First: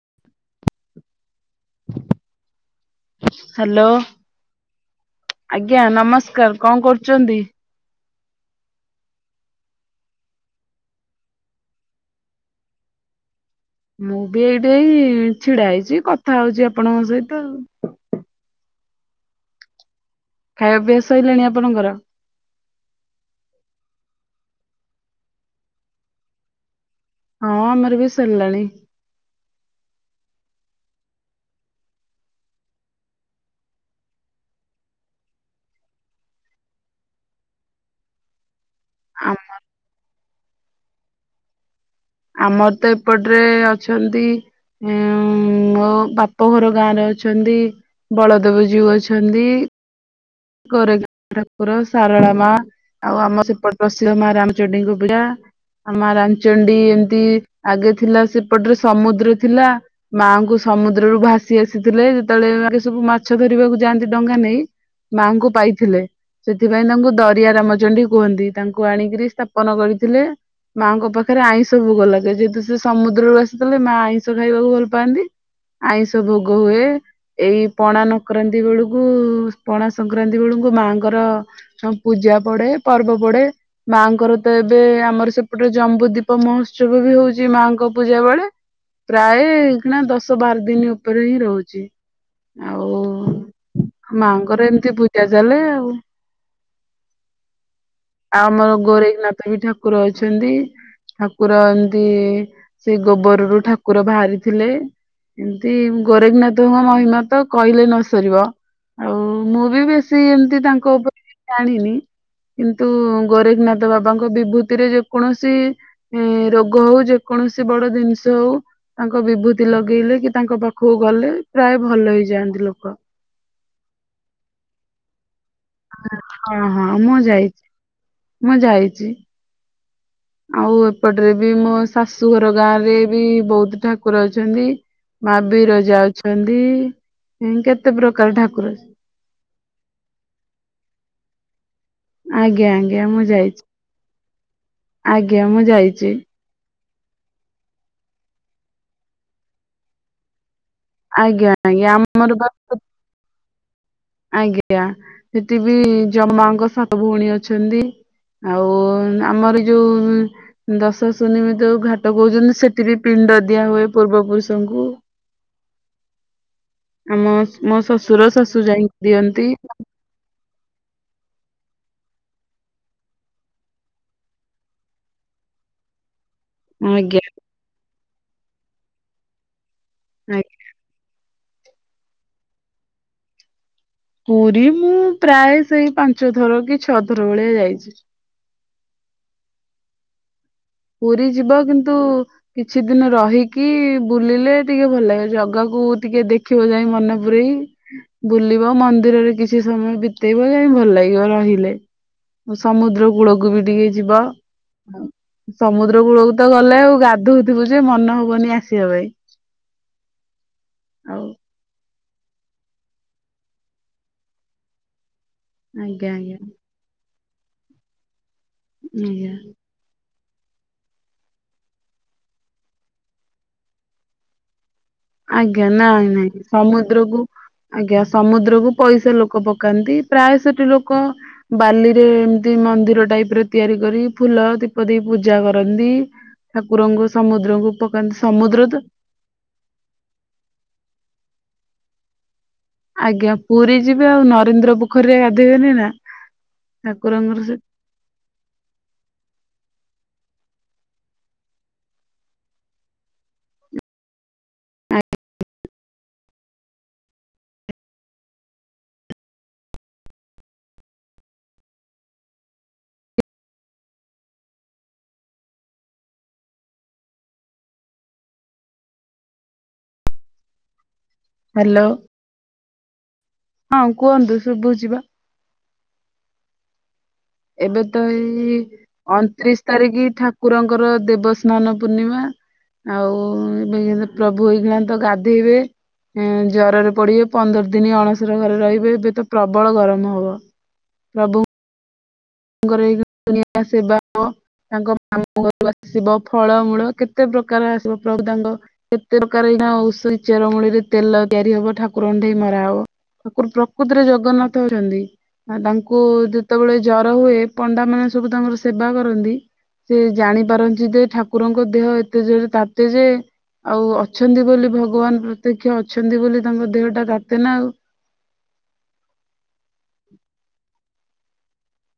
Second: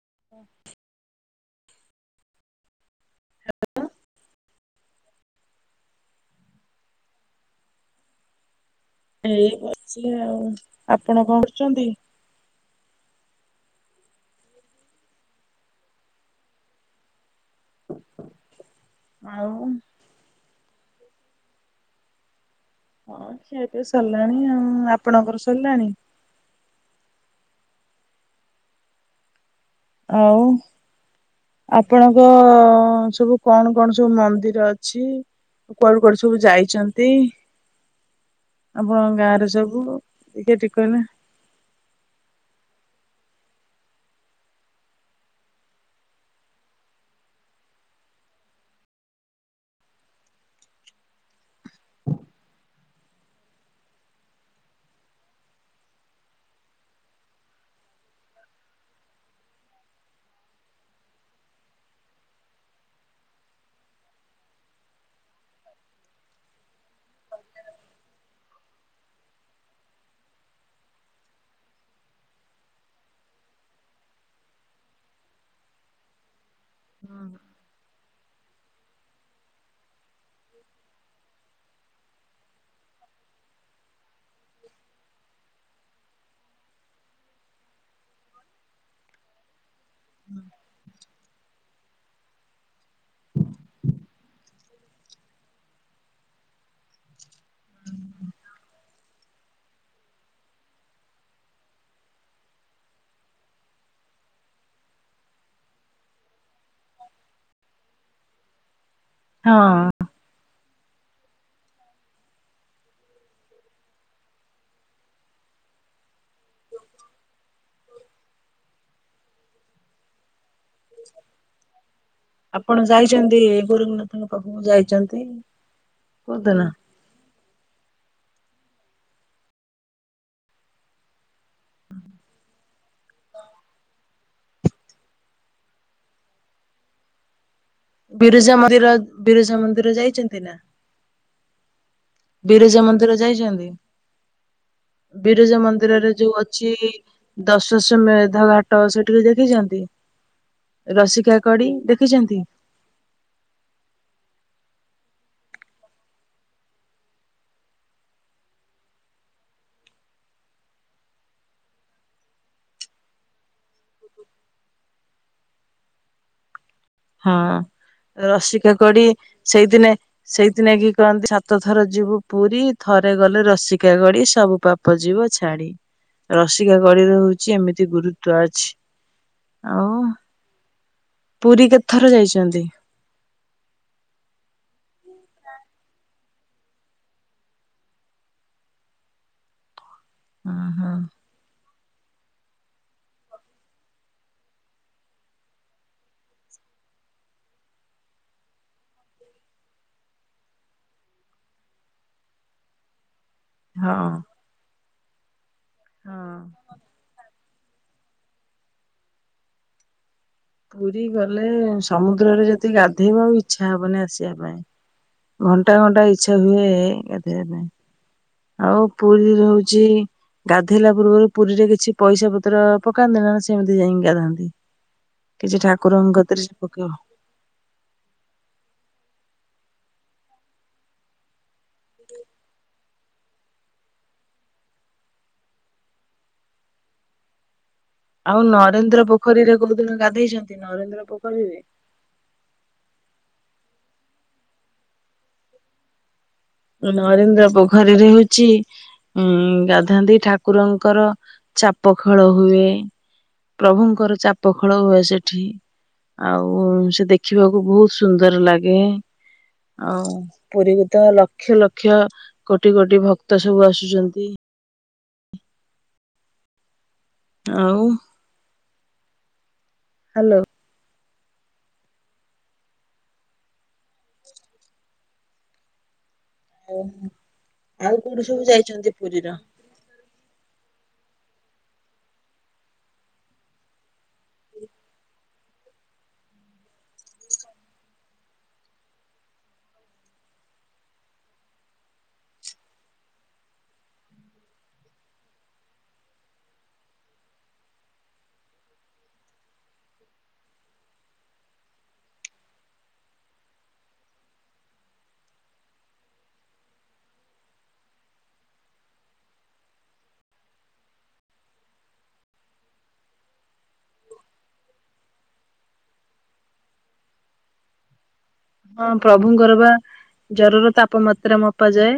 [inaudible] [inaudible] Hello ଆଜ୍ଞା ନମସ୍କାର କଣ କରୁଛନ୍ତି। ଏଇ ଅଛି ଆଉ ଆପଣ କଣ କରୁଛନ୍ତି ମୁଁ ବି ଏଇଟା ହିଁ ଛିଡା ହେଇଛି କଥା ହଉଛି ଆପଣଙ୍କ ସହିତ ଆଉ ଆଉ ଖାଇବା ପିଇବା ସରିଲାଣି ଆପଣଙ୍କର। ଖିଆ ପିଆ ସରିଲାଣି ଆଉ ଆପଣଙ୍କର ସରିଲାଣି ହଁ ଆମର ବି ସରିଲାଣି। ଆଉ ଆପଣଙ୍କ ସବୁ କଣ କଣ ସବୁ ମନ୍ଦିର ଅଛି। କୁଆଡୁ କୁଆଡୁ ସବୁ ଯାଇଛନ୍ତି। ଆପଣ ଆମ ଗାଁରେ ସବୁ ଟିକେ ଠିକ କହିବେ। ଆମର ତ ଏପଟରେ ଅଛନ୍ତି ଉଁ ମୋ ବାପ ଘର ଗାଁରେ ଅଛନ୍ତି। ବଳଦେବ ଯଉ ଅଛନ୍ତି। ଗୋରେ ଠାକୁର ସାରଳା ମା ଆଉ ଆମ ସେପଟ ସିହ ମା ରାମଚଣ୍ଡୀଙ୍କ ପୂଜା [unintelligible] ଆମ ରାମ୍ଚଣ୍ଡି ଏମିତି ଆଗେ ଥିଲା ସେପଟରେ ସମୁଦ୍ର ଥିଲା ମାଙ୍କୁ ସମୁଦ୍ରରୁୁ ଭାସି ଆସିଥିଲେ, ଯେତେବେଳେ ଆଗେ ୟକେ ସବୁ ମାଛ ଧରିବାକୁ ଯାଆନ୍ତି ଡଙ୍ଗା ନେଇ ମାଆଙ୍କୁ ପାଇଥିଲେ। ସେଥିପାଇଁ ତାଙ୍କୁ ଦରିଆ ରାମଚଣ୍ଡୀ କୁହନ୍ତି, ତାଙ୍କୁ ଆଣିକିରି ସ୍ଥାପନ କରିଥିଲେ। ମାଙ୍କ ପାଖରେ ଆଇଁଷ ଭୋଗ ଲାଗେ, ଯେହତୁ ସେ ସମୁଦ୍ରରୁ ଆସିଥିଲେ, ମା ଆଇଁଷ ଖାଇବାକୁ ଭଲ ପାଆନ୍ତି। ଆଇଁଷ ଭୋଗ ହୁଏ, ଏଇ ପଣା ନକ୍ରାନ୍ତି ବେଳକୁ ପଣା ସଂକ୍ରାନ୍ତି ବେଳକୁ, ମାଆଙ୍କର ପୂଜା ପଡେ ପର୍ବ ପଡେ ମାଆଙ୍କର ତ ଏ ଏବେ ଆମର ସେପଟେ ଜମ୍ବୁ ଦୀପ ମହୋତ୍ସବ ବି ହଉଛି ମାଙ୍କ ପୂଜା ବେଳେ ପ୍ରାୟଣା ଦଶ ବାର ଦିନ ଉପରେ ହିଁ ରହୁଛି ଆଉ ମାଆଙ୍କର ଏମିତି ପୂଜା ଚାଲେ ଆଉ। ଆଉ ଆମର ଗୋରନାଥ ବି ଠାକୁର ଅଛନ୍ତି। ଠାକୁର ଏମତି ସେ ଗୋବରରୁ ଠାକୁର ବାହାରିଥିଲେ। ଏମତି ଗୋରେଖନାଥଙ୍କ ମହିମା ତ କହିଲେ ନ ସରିବ ଆଉ ମୁଁ ବି ହଁ ବେଶୀ ଏମତି ତାଙ୍କ ଉପରେ ଜାଣିନି କିନ୍ତ୍ ତୁ ଗୋରେଖନାଥ ବାବାଙ୍କ ବିଭୂତିରେ ଯେକୌଣସି ରୋଗ ହଉ ଯେକୌଣସି ବ ବଡ ଜିନିଷ ହଉ ତାଙ୍କ ବିଭୂତି ଲଗେଇଲେ କି ତାଙ୍କ ପାଖକୁ ଗଲେ ପ୍ରାୟ ଭଲ ହେଇଯାଆନ୍ତି ଆପଣ ଲୋକ। ଯାଇଛନ୍ତି ଗୁରୁନାଥଙ୍କ ପାଖକୁ ଯାଇଛନ୍ତି। ହଁ କୋଉଦିନ ହଁ ମୁଁ ଯାଇଛି। ଆଉ ଏପଟରେ ବି ମୋ ଶାଶୁଘର ଗାଁ ରେ ବି ବହୁତ ଠାକୁର ଅଛନ୍ତି। ମା ବିରଜା ଅଛନ୍ତି। କେତେ ପ୍ରକାର ବିରଜା ଠାକୁର ମରିର ବିରଜା ମନ୍ଦିର ଯାଇଛନ୍ତି ନା ଆଜ୍ଞା ବିରଜା ଆଜ୍ଞା ମନ୍ଦିର ମୁଁ ଯାଇଛି ଯାଇଛନ୍ତି ଆଜ୍ଞା ବିରଜା ମୁଁ ଯାଇଛି। ମନ୍ଦିରରେ ଯୋଉ ଅଛି। ଦସ୍ୱାସମେଧ ଘାଟ ସେଠିକି ଦେଖିଛନ୍ତି। ଆଜ୍ଞା ରସିକାକଡ଼ି ଆଜ୍ଞା ଆମର ଦେଖିଛନ୍ତି। ବା ଆଜ୍ଞା ସେଠିବିି ଜମାଙ୍କ ସାାତ ଭଉଣୀ ଅଛନ୍ତି। ଆଉ ଆମର ଯୋଉ ଦସ୍ୱାସନିମେଧ ଘାଟ କହୁଛନ୍ତି ସେଠି ବି ପିନ୍ ପିଣ୍ଡ ଦିଆ ହୁଏ ପୂର୍ବ ପୁରୁଷଙ୍କୁ। ଆମ ହଁ ମୋ ଶ୍ୱଶୁର ଶାଶୁ ଯାଇକି ରସିକାକଡି ଦିଅନ୍ତି ସେଇଦିନେ ସେଇତିନାକି କହନ୍ତି ସାତ ଥର ଯିବୁ ପୁରୀ ଥରେ ଗଲେ ରସିକା ଗଡି ସବୁ ପାପ ଯିବ ଛାଡ଼ି। ଆଜ୍ଞା ରସିକାକଢ଼ିରେ ଆଜ୍ଞା। ହଉଛି ଏମିତି ଗୁରୁତ୍ବ ଅଛି। ଆଉ ଆ [unintelligible] ପୁରୀ କେତେଥର ଯାଇଛନ୍ତି? ପୁରୀ ମୁଁ ପ୍ରାୟ ସେଇ ପାଞ୍ଚଥର କି ଛଅଥର ଭଳିଆ ଯାଇଛି। ହଁ [inaudible] ପୁରୀ ଯିବ କିନ୍ତୁ କିଛି ଦିନ ରହିକି ବୁଲିଲେ ଟିକେ ଭଲ ଲାଗେ ଜଗାକୁ ଟିକେ ଦେଖିବ ଯାଇ ମନେ ପୁରଇ ବୁଲିବ ମନ୍ଦିରରେ କିଛି ସମୟ ବିତେଇବ ଯାଇ ଭଲ ଲାଗିବ ରହିଲେ ସମୁଦ୍ରକୁ କୂଳକୁ ବି ଟିକେ ହଁ ଯିବ ସମୁଦ୍ର କୂଳକୁ ହଁ ତ ଗଲେ ଆଉ ଗାଧଉ ଥିବୁ ଯେ ମନ ହବନି ଆସିବା ପାଇଁ ପୁରୀ ଆଉ ଗଲେ ସମୁଦ୍ରରେ ଯଦି ଗାଧେଇବ ଆଉ ଇଛା ହବନି ଆସିବା ପାଇଁ। ଘଣ୍ଟା ଘଣ୍ଟା ଆଜ୍ଞା ଆଜ୍ଞା ଇଚ୍ଛା ହୁଏ ଗାଧେଇବା ପାଇଁ। ଆଉ ଆଜ୍ଞା। ପୁରୀ ରହୁଛି ଗାଧୋଇଲା ପୂର୍ବରୁ ପୁରୀରେ କିଛି ପଇସା ପତ୍ର ପକାନ୍ତି ନା ସେମିତି ଯାଇକି ଗାଧାନ୍ତି। କିଛି ଆଜ୍ଞା ନାଇଁ ଠାକୁରଙ୍କ କତିରେ ନାଇଁ ସେ ପକେଇବ ସମୁଦ୍ରକୁ ଆଜ୍ଞା ସମୁଦ୍ର କୁ ପଇସା ଲୋକ ଲୋକ ପକାନ୍ତି ପ୍ରାୟ ସେଠି ଲୋକ ବାଲିରେ ଏମିତି ମନ୍ଦିର ଟାଇପ ରେ ତିଆରି କରି ଫୁଲ ଫୁଲ ଦୀପ ଦେଇ ପୂଜା କରନ୍ତି ଠାକୁରଙ୍କୁ ସମୁଦ୍ରଙ୍କ ଆଉ ନରେନ୍ଦ୍ର ପୋଖରୀରେ କୋଉ ଦିନ ଗାଧେଇଛନ୍ତି ନରେନ୍ଦ୍ର ପୋଖରୀରେ ଆଜ୍ଞା ପୁରୀ ଯିବେ ଆଉ ନରେନ୍ଦ୍ର ପୋଖରୀରେ ଗାଧୋଇବେନି ନା ଠାକୁରଙ୍କର ନରେନ୍ଦ୍ର ସେ ପୋଖରୀରେ ହଉଛି ଗାଧାନ୍ତି ଠା ଠାକୁରଙ୍କର ଚାପ ଖେଳ ହୁଏ ପ୍ରଭୁଙ୍କର ଚାପ ପଖଳ ହୁଏ ସେଠି ଆଉ ସେ ଦେଖିବାକୁ ବହୁତ ସୁନ୍ଦର ଲାଗେ ଆଉ ପୁରୀକୁ ତ ଲକ ଲକ୍ଷ ଲକ୍ଷ କୋଟି କୋଟି ଭକ୍ତ ସବୁ ଆସୁଛନ୍ତି। ଆଉ, ହ୍ୟାଲୋ, ହ୍ୟାଲୋ ହଁ କୁହନ୍ତୁ ଶୁଭୁଚିବା, ଓ [inaudible] ଏବେ ତ ଏଇ ଅଣତିରିଶ ତାରିଖ ଠା ଠାକୁରଙ୍କର ଦେବସ୍ନାନ ପୂର୍ଣ୍ଣିମା ଆଉ ଏବେ ପ୍ରଭୁ ହେଇଗଲା ତ ଗାଧେଇବେ, । ଜରରେ ପଡିବେ ପନ୍ଦର ଦିନ ଅଣସର ଘରେ ରହିବେ ଏବେ ତ ପ୍ରବଳ ଗରମ ହବ। ପ୍ରଭୁ, ତାଙ୍କରଇନଆ ସେବା ହବ ତାଙ୍କ ମାମୁ ଘର ଆସିବ ଫଳମୂଳ କେତେ ପ୍ରକାର ଆସିବ ପ୍ରଭୁ ତାଙ୍କ କେତେ ପ୍ରକାର ଏଇନା ଔଷ ଚେରମୂଳିରେ ତେଲ ତିଆରି ହବ ଠାକୁରଙ୍କଠେଇ ମରା ହବ ଠାକୁର ପ୍ରକୃତରେ ଜଗନ୍ନାଥ ହଉଛନ୍ତି ତାଙ୍କୁ ଯେତେବେଳେ ଜ ର ହୁଏ ପଣ୍ଡା ମାନେ ସବୁ ତାଙ୍କର ସେବା କରନ୍ତି ସେ ଜାଣି ପାରନ୍ତି ଯେ ଠାକୁରଙ୍କ ଦେହ ଏତେ ଜୋର ତାତେ ଯେ ଆଉ ଅଛନ୍ତି ବୋଲି ଭଗବାନ ପ୍ରତ୍ୟକ୍ଷ ଅଛନ୍ତି ବୋଲି ତାଙ୍କ ଦେହଟା ତାତେ ନାଉ। [inaudible] ହଁ ପ୍ରଭୁଙ୍କର ବା ଜରର ତାପମାତ୍ରା ମପା ଯାଏ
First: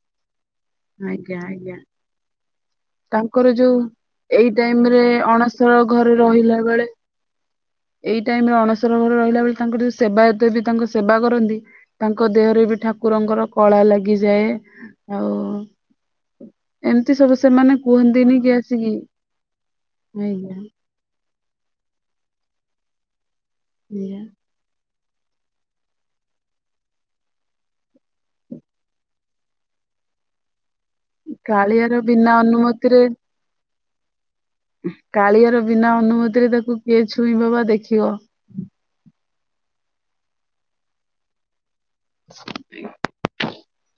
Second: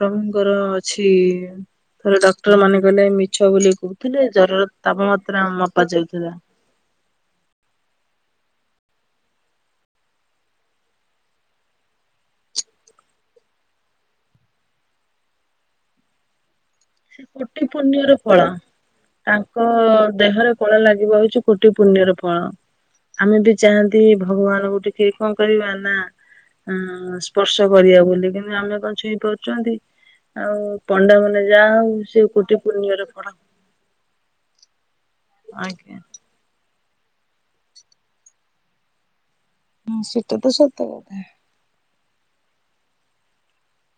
ପ୍ରଭୁ ଙ୍କର ଅଛି ଆଜ୍ଞା ଆଜ୍ଞା ଥରେ ଡକ୍ଟର ମାନେ କହଲେ ତାଙ୍କର ମିଛ ବୋଲି ଯୋଉ କହୁଥିଲେ ଏଇ ଜରର ଟାଇମ ରେ ତାପମାତ୍ରା ଅଣସର ମପା ଘରେ ଯାଉଥିଲା। ରହିଲା ବେଳେ ଏଇ ଟାଇମରେ ଅଣସ ର ରହିଲା ବେଳେ ତାଙ୍କର ସେବାୟତ ଯେ ତାଙ୍କ ସେବା କରନ୍ତି ତାଙ୍କ ଦେହରେ ବି ଠାକୁରଙ୍କର କଳା ଲାଗିଯାଏ ଆଉ ଏମିତି ସେ ସବୁ କୋଟି ସେମାନେ ପୁଣ୍ୟର କୁହନ୍ତିନି ଫଳ କି ଆସିକି ତାଙ୍କ ଦେହରେ ଆଜ୍ଞା କଳା ଲାଗିବ ହଉଛି କୋଟି ପୁଣ୍ୟର ଫଳ ଆମେ ବି ଚାହାନ୍ତି ଆଜ୍ଞା ଭଗବାନଙ୍କୁ ଟିକେ କଣ କରିବା ନା ଅ ସ୍ପର୍ଶ କରିବା ବୋଲି କିନ୍ତୁ ଆମେ କଣ ଛୁଇଁ ପାରୁଛନ୍ତି ଆଉ ପଣ୍ଡା ମାନେ ଯାହା ହଉ କାଳିଆର ସେ ବିନା କୋଟି ଅନୁମତିରେ ପୁଣ୍ୟର ଫଳ। କାଳିଆର ବିନା ଆଜ୍ଞା। ଅନୁମତିରେ ତାକୁ କିଏ ଛୁଇଁବ ବା ଦେଖିବ। ହୁଁ ସେଟା ତ ସତ କଥା। [inaudible]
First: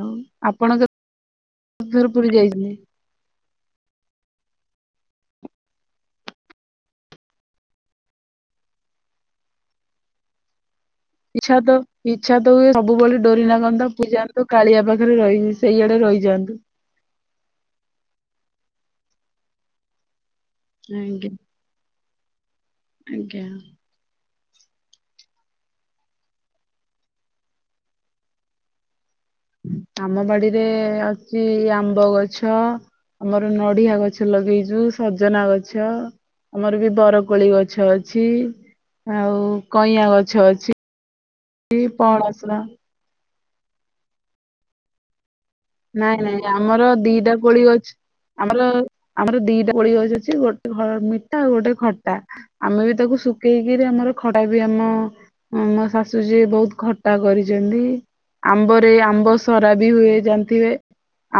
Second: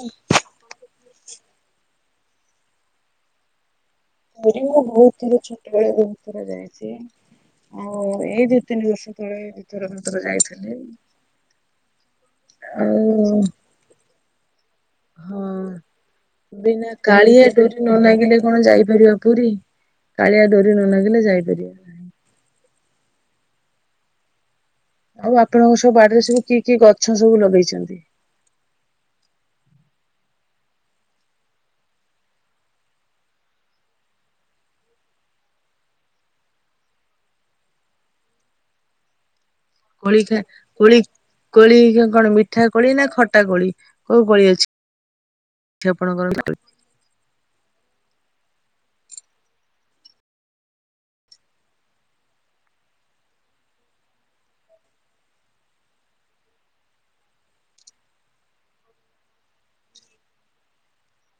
ଆଉ ଆପଣ କେତେ ଥର ପୁରୀ ଯାଇଛନ୍ତି? ପୁରୀ ମୁଁ ବହୁତ ଥର ଛୋଟବେେଳେ ବହୁତ ଥର ଯାଇଛି। ଆଉ ଏଇ ଦି ତିନି ବର୍ଷ ତଳେ ଦି ଥର ତିନ ଥର ଯାଇଥିଲି। ଇଛା [unintelligible] ଇଚ୍ଛା ତ ହୁଏ ସବୁବେଳେ ଆଉ ଡୋରି ନାଗନ୍ତା ପୁରୀ ଯାଆନ୍ତି। କାଳିଆ ପାଖରେ ହଁ ରହି ସେଇଆଡେ ରହିଯାଆନ୍ତୁ। ବିନା କାଳିଆ ଡୋରି ନ ଲାଗିଲେ କଣ ଯାଇପାରିବ ପୁରୀ। କାଳିଆ ଡୋରି ନ ନାଗିଲେ ଆଜ୍ଞା ଯାଇପାରିବ ଆଜ୍ଞା ଆଉ ଆପଣଙ୍କ ସବୁ ବାଡିରେ ସବୁ କି କି ଗଛ ସବୁ ଲଗେଇଛନ୍ତି? ଆମ ବାଡିରେ ଅଛି ଆମ୍ବ ଗଛ ଆମର ନଡିଆ ଗଛ ଲଗେଇଛୁ ସଜନା ଗଛ ଆମର ବି ବରକୋଳି ଗଛ ଅଛି ଆଉ କଇଁଆ କୋଳି ଗଛ ଖା ଅଛି କୋଳି କୋଳି କଣ ପଣସ ମିଠା କୋଳି ନା ଖଟ ଟା କୋଳି କୋଉ କୋଳି ଅଛି? ନାଇଁ ନାଇଁ ଆପଣଙ୍କର? ଆମର ଦିଟା କୋଳି ଅଛି ଆମର ଆମର ଦିଟା କୋଳି ଅଛି ଅଛି ଗୋଟେ ମିଠା ଆଉ ଗୋଟେ ଖଟା ଆମେ ବି ତାକୁ ଶୁଖେଇକିରି ଆମର ଖଟା ବି ଆମ ଆମ ଶାଶୁ ଯିଏ ବହୁତ ଖଟା କରିଛନ୍ତି। ଆମ୍ବରେ ଆମ୍ବ ସରା ବି ହୁଏ ଜା ଥିବେ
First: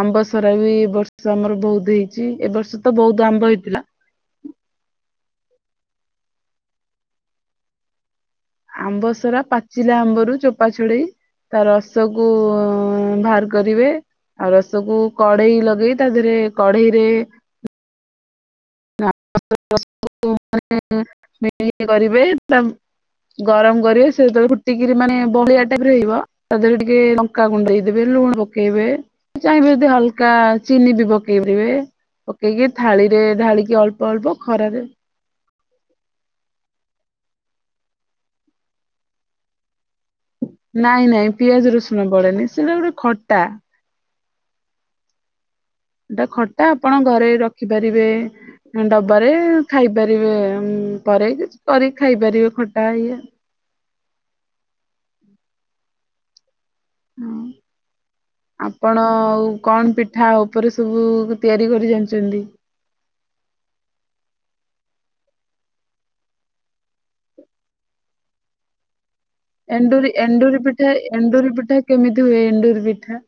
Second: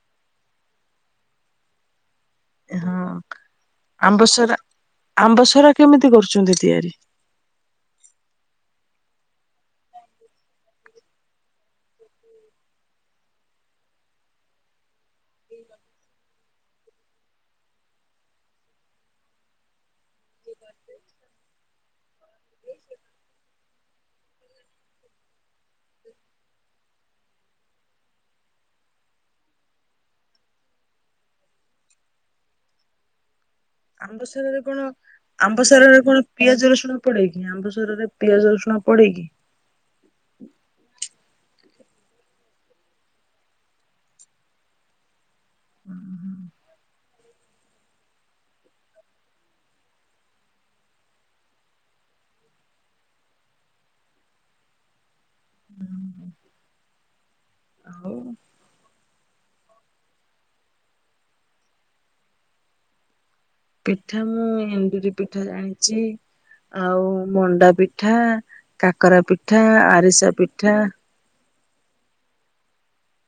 ଆମ୍ବ ସରା ବି ଏ ବର୍ଷ ଆମର ବହୁତ ହେଇ ଛି ଏବର୍ଷ ତ ହଁ ବହୁତ ଆମ୍ବ ହେଇଥିଲା। ଆମ୍ବସରା ଆମ୍ବସରା କେମିତି କରୁଛନ୍ତି ତିଆରି? ଆମ୍ବ ସରା ପାଚିଲା ଆମ୍ବରୁ ଚୋପା ଛଡେଇ ତା ରସ କୁ ବାହାର କରିବେ ଆଉ ରସକୁ କଢେଇ ଲଗେଇ ତା ଦେହରେ କଢେଇରେ [unintelligible] କରିବେ ତା ଗରମ କରିବେ ସେ ଯେତେବେଳେ ଫୁଟିକିରି ମାନେ ବହଳିଆ ଟାଇପରେ ହେଇବ ତା ଦେହରେ ଟିକେ ଲଙ୍କା ଗୁଣ୍ଡ ଦେଇଦେବେ। ଲୁଣ ପକେଇବେ ଚାହିଁବେ ଯଦି ହାଲକା ଚିନି ବି ପକେଇ ପାରିବେ। ପକେଇକି ଥାଳିରେ ଢାଳିକି ଅଳ୍ପ ଆମ୍ବ ଅଳ୍ପ ସରାରେ ଖରାରେ କଣ ଆମ୍ବ ସରାରେ କଣ ପିଆଜ ରସୁଣ ପଡେ କିି ଆମ୍ବ ସରାରେ ପିଆଜ ରସୁଣ ପଡ଼େକି? ନାଇଁ ନାଇଁ ପିଆଜ ରସୁଣ ପଡେନି ସେଟା ଗୋଟେ ଖଟା ଏଟା ଖଟା ଆପଣ ଘରେ ରଖିପାରିବେ। ଡବାରେ ଖାଇପାରିବେ ପରେ କିଛି କରିିକି ଖାଇପାରିବେ ଖଟା ଇଏ। [inaudible] ନାଇଁ। ଆଉ ଆପଣ ଆଉ କଣ ପିଠା ଉପରେ ସବୁ ତିଆରି କରି ଜାଣିଛନ୍ତି। [inaudible] ପିଠା ମୁଁ ଏଣ୍ଡୁରି ପିଠା ଜାଣିଛି। ଆଉ ମଣ୍ଡା ପିଠା, କାକରା ପିଠା, ଏଣ୍ଡୁରି ଆରିସା ଏଣ୍ଡୁରି ପିଠା। ଏଣ୍ଡୁରି ପିଠା କେମିତି ହୁଏ? ଏଣ୍ଡୁୁରି ପିଠା।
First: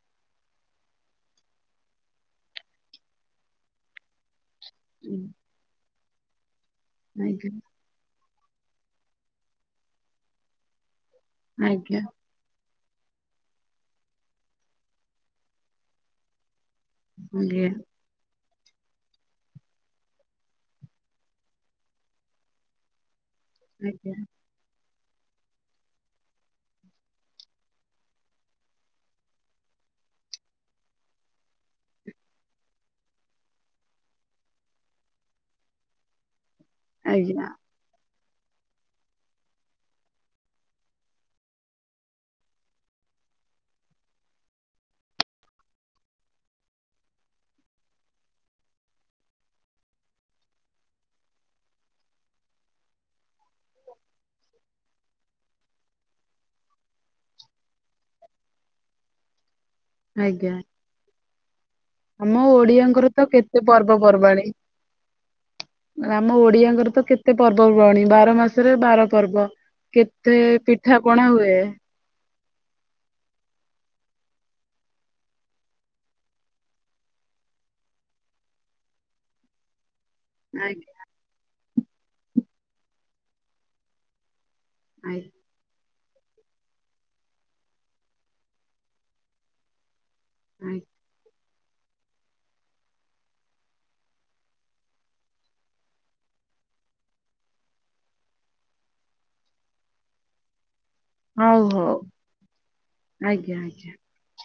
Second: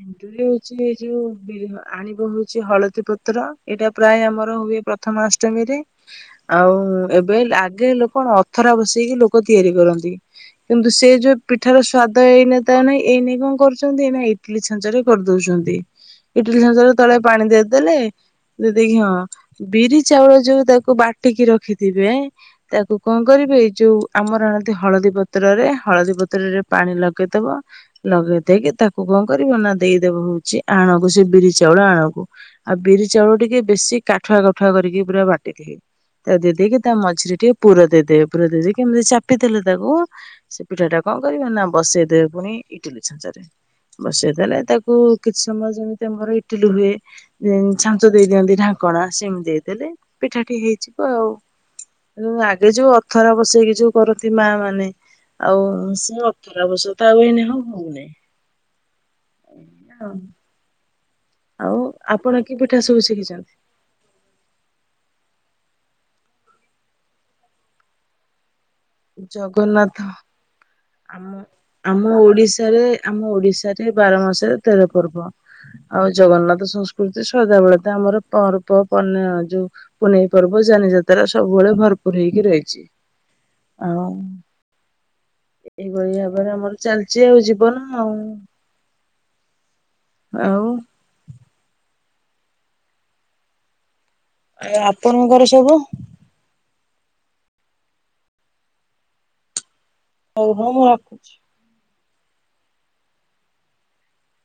ଏଣ୍ଡୁରି ହଉଛି ଏ ଯୋଉ ବି ଆଣିବ ହଉଛି ହଳଦୀ ପତ୍ର ଏଇଟା ପ୍ରାୟ ଆମର ର ହୁଏ ପ୍ରଥମା ଅଷ୍ଟମୀରେ। ଆଉ ଏବେ ଆଜ୍ଞା ଆଗେ ଲୋକଣ ଅଥରା ବସେଇକି ଲୋକ ତିଆରି କରନ୍ତି କିନ୍ତୁ ସେ ଯୋଉ ପିଠାର ଆଜ୍ଞା ସ୍ଵାଦ ଏଇନେ ତ ଆଉ ନାହିଁ ଏଇନେ କଣ କରୁଛନ୍ତି ନାଇ ଇଟିଲୀ ଛାଞ୍ଚ ରେ କରିଦଉଛନ୍ତି ଇଟିଲୀ ଛାଞ୍ଚ ରେ ତଳେ ପାଣି ଆଜ୍ଞା ଦେଇଦେଲେ ଦେଇଦେଇକିି ହଁ ବିରି ଚାଉଳ ଯୋଉ ତାକୁ ବାଟିକି ରଖିଥିବେ ତାକୁ କଣ କରିବେଇ ଯୋଉ ଆଜ୍ଞା ଆମର ଦେହ-। ହଳଦୀ ପତ୍ରରେ ହଳଦୀ ପତ୍ରରେ ପାଣି ଲଗେଇଦବ ଲଗେଇ ଦେଇେଇକି ତାକୁ-। କଣ କରିବ ନା ଦେଇଦବ ହଉଛି ଆଣକୁ ସେ ବିରି ଚାଉଳ ଆଣକୁ ଆଉ ବିରି ଚାଉଳ ଟିକେ ବେଶୀ-। ଟ କାଠୁଆ କାଠୁଆ କରିକି ପୁରା ବାଟିଦେ ତାକୁ ଦେଇଦେଇକି ତା ମଝିରେ ଆଜ୍ଞା ଟିକେ ପୁର ଦେଇଦେବେ। ପୂର ଦେଇ କେମିତି ଚାପି ଦେଥିଲେ ତାକୁ ସେ ପିଠା ଟା କଣ କରିବ ନା ବସେଇଦବେ ପୁଣି ଇଟିଲି ଛାଞ୍ଚରେ। [unintelligible] ବସେଇଦଲେ ତାକୁ କିଛି ସମୟ ଯେମିତି ଆମର ଇଟିଲି ହୁଏ ଛାଞ୍ଚ ଦେଇଦିଅନ୍ତି ଢାଙ୍କ। ଣା ସେମିତି ଦେଇଦେଲେ ପିଠାଟି ହେଇଯିବ ଆଉ। ଆଗେ ଯୋଉ ଅଥରା ବସେଇକି ଯୋଉ କରନ୍ତି ମା ମାନେ। ଆଉ ସେ ଅଥରାବଶ ତା ଆଉନ ହଉ ହଉନି। ଆଜ୍ଞା। ଆଉ ଆପଣ ଆମ କି ପିଠା ସବୁ ଓଡିଆଙ୍କର ତ ଶିଖିଛନ୍ତି? କେତେ ପର୍ବପର୍ବାଣୀ। ଆମ ଓଡିଆଙ୍କର ତ କେତେ ପର୍ବପର୍ବାଣିୀ ବାର ମାସ। ବାର ପର୍ବ ଜଗନ୍ନାଥ କେତେ ପିଠା ପଣା ହୁଏ। ଏଠାରେ ଆମ ଓଡିଶାରେ ବାର ମାସରେ ତେର ପର୍ବ। ଆଉ ଜଗନ୍ନାଥ ସଂସ୍କୃତି ସଦାବେେଳେତା ଆମର ପର୍ବ ପନିଅ ଯୋଉ। ପୁନେଇ ପର୍ବ ଆଜ୍ଞା ଯାନିଯାତ୍ରା ସବୁବେଳେ ଭରପୁର ହେଇକି ରହିଛି। ଆଉ। ଆଇ। ଏଇଭଳିଆ ଭାବରେ ଆମର ଚାଲିଛି ଆଉ । ଜୀବନ ଆଉ । ଆଉ ଆଜ୍ଞା ଆ! ଆପଣଙ୍କର ସବୁ । ହଉ ହଉ ମୁଁ ହଉ ହଉ ଆଜ୍ଞା ଆଜ୍ଞା ।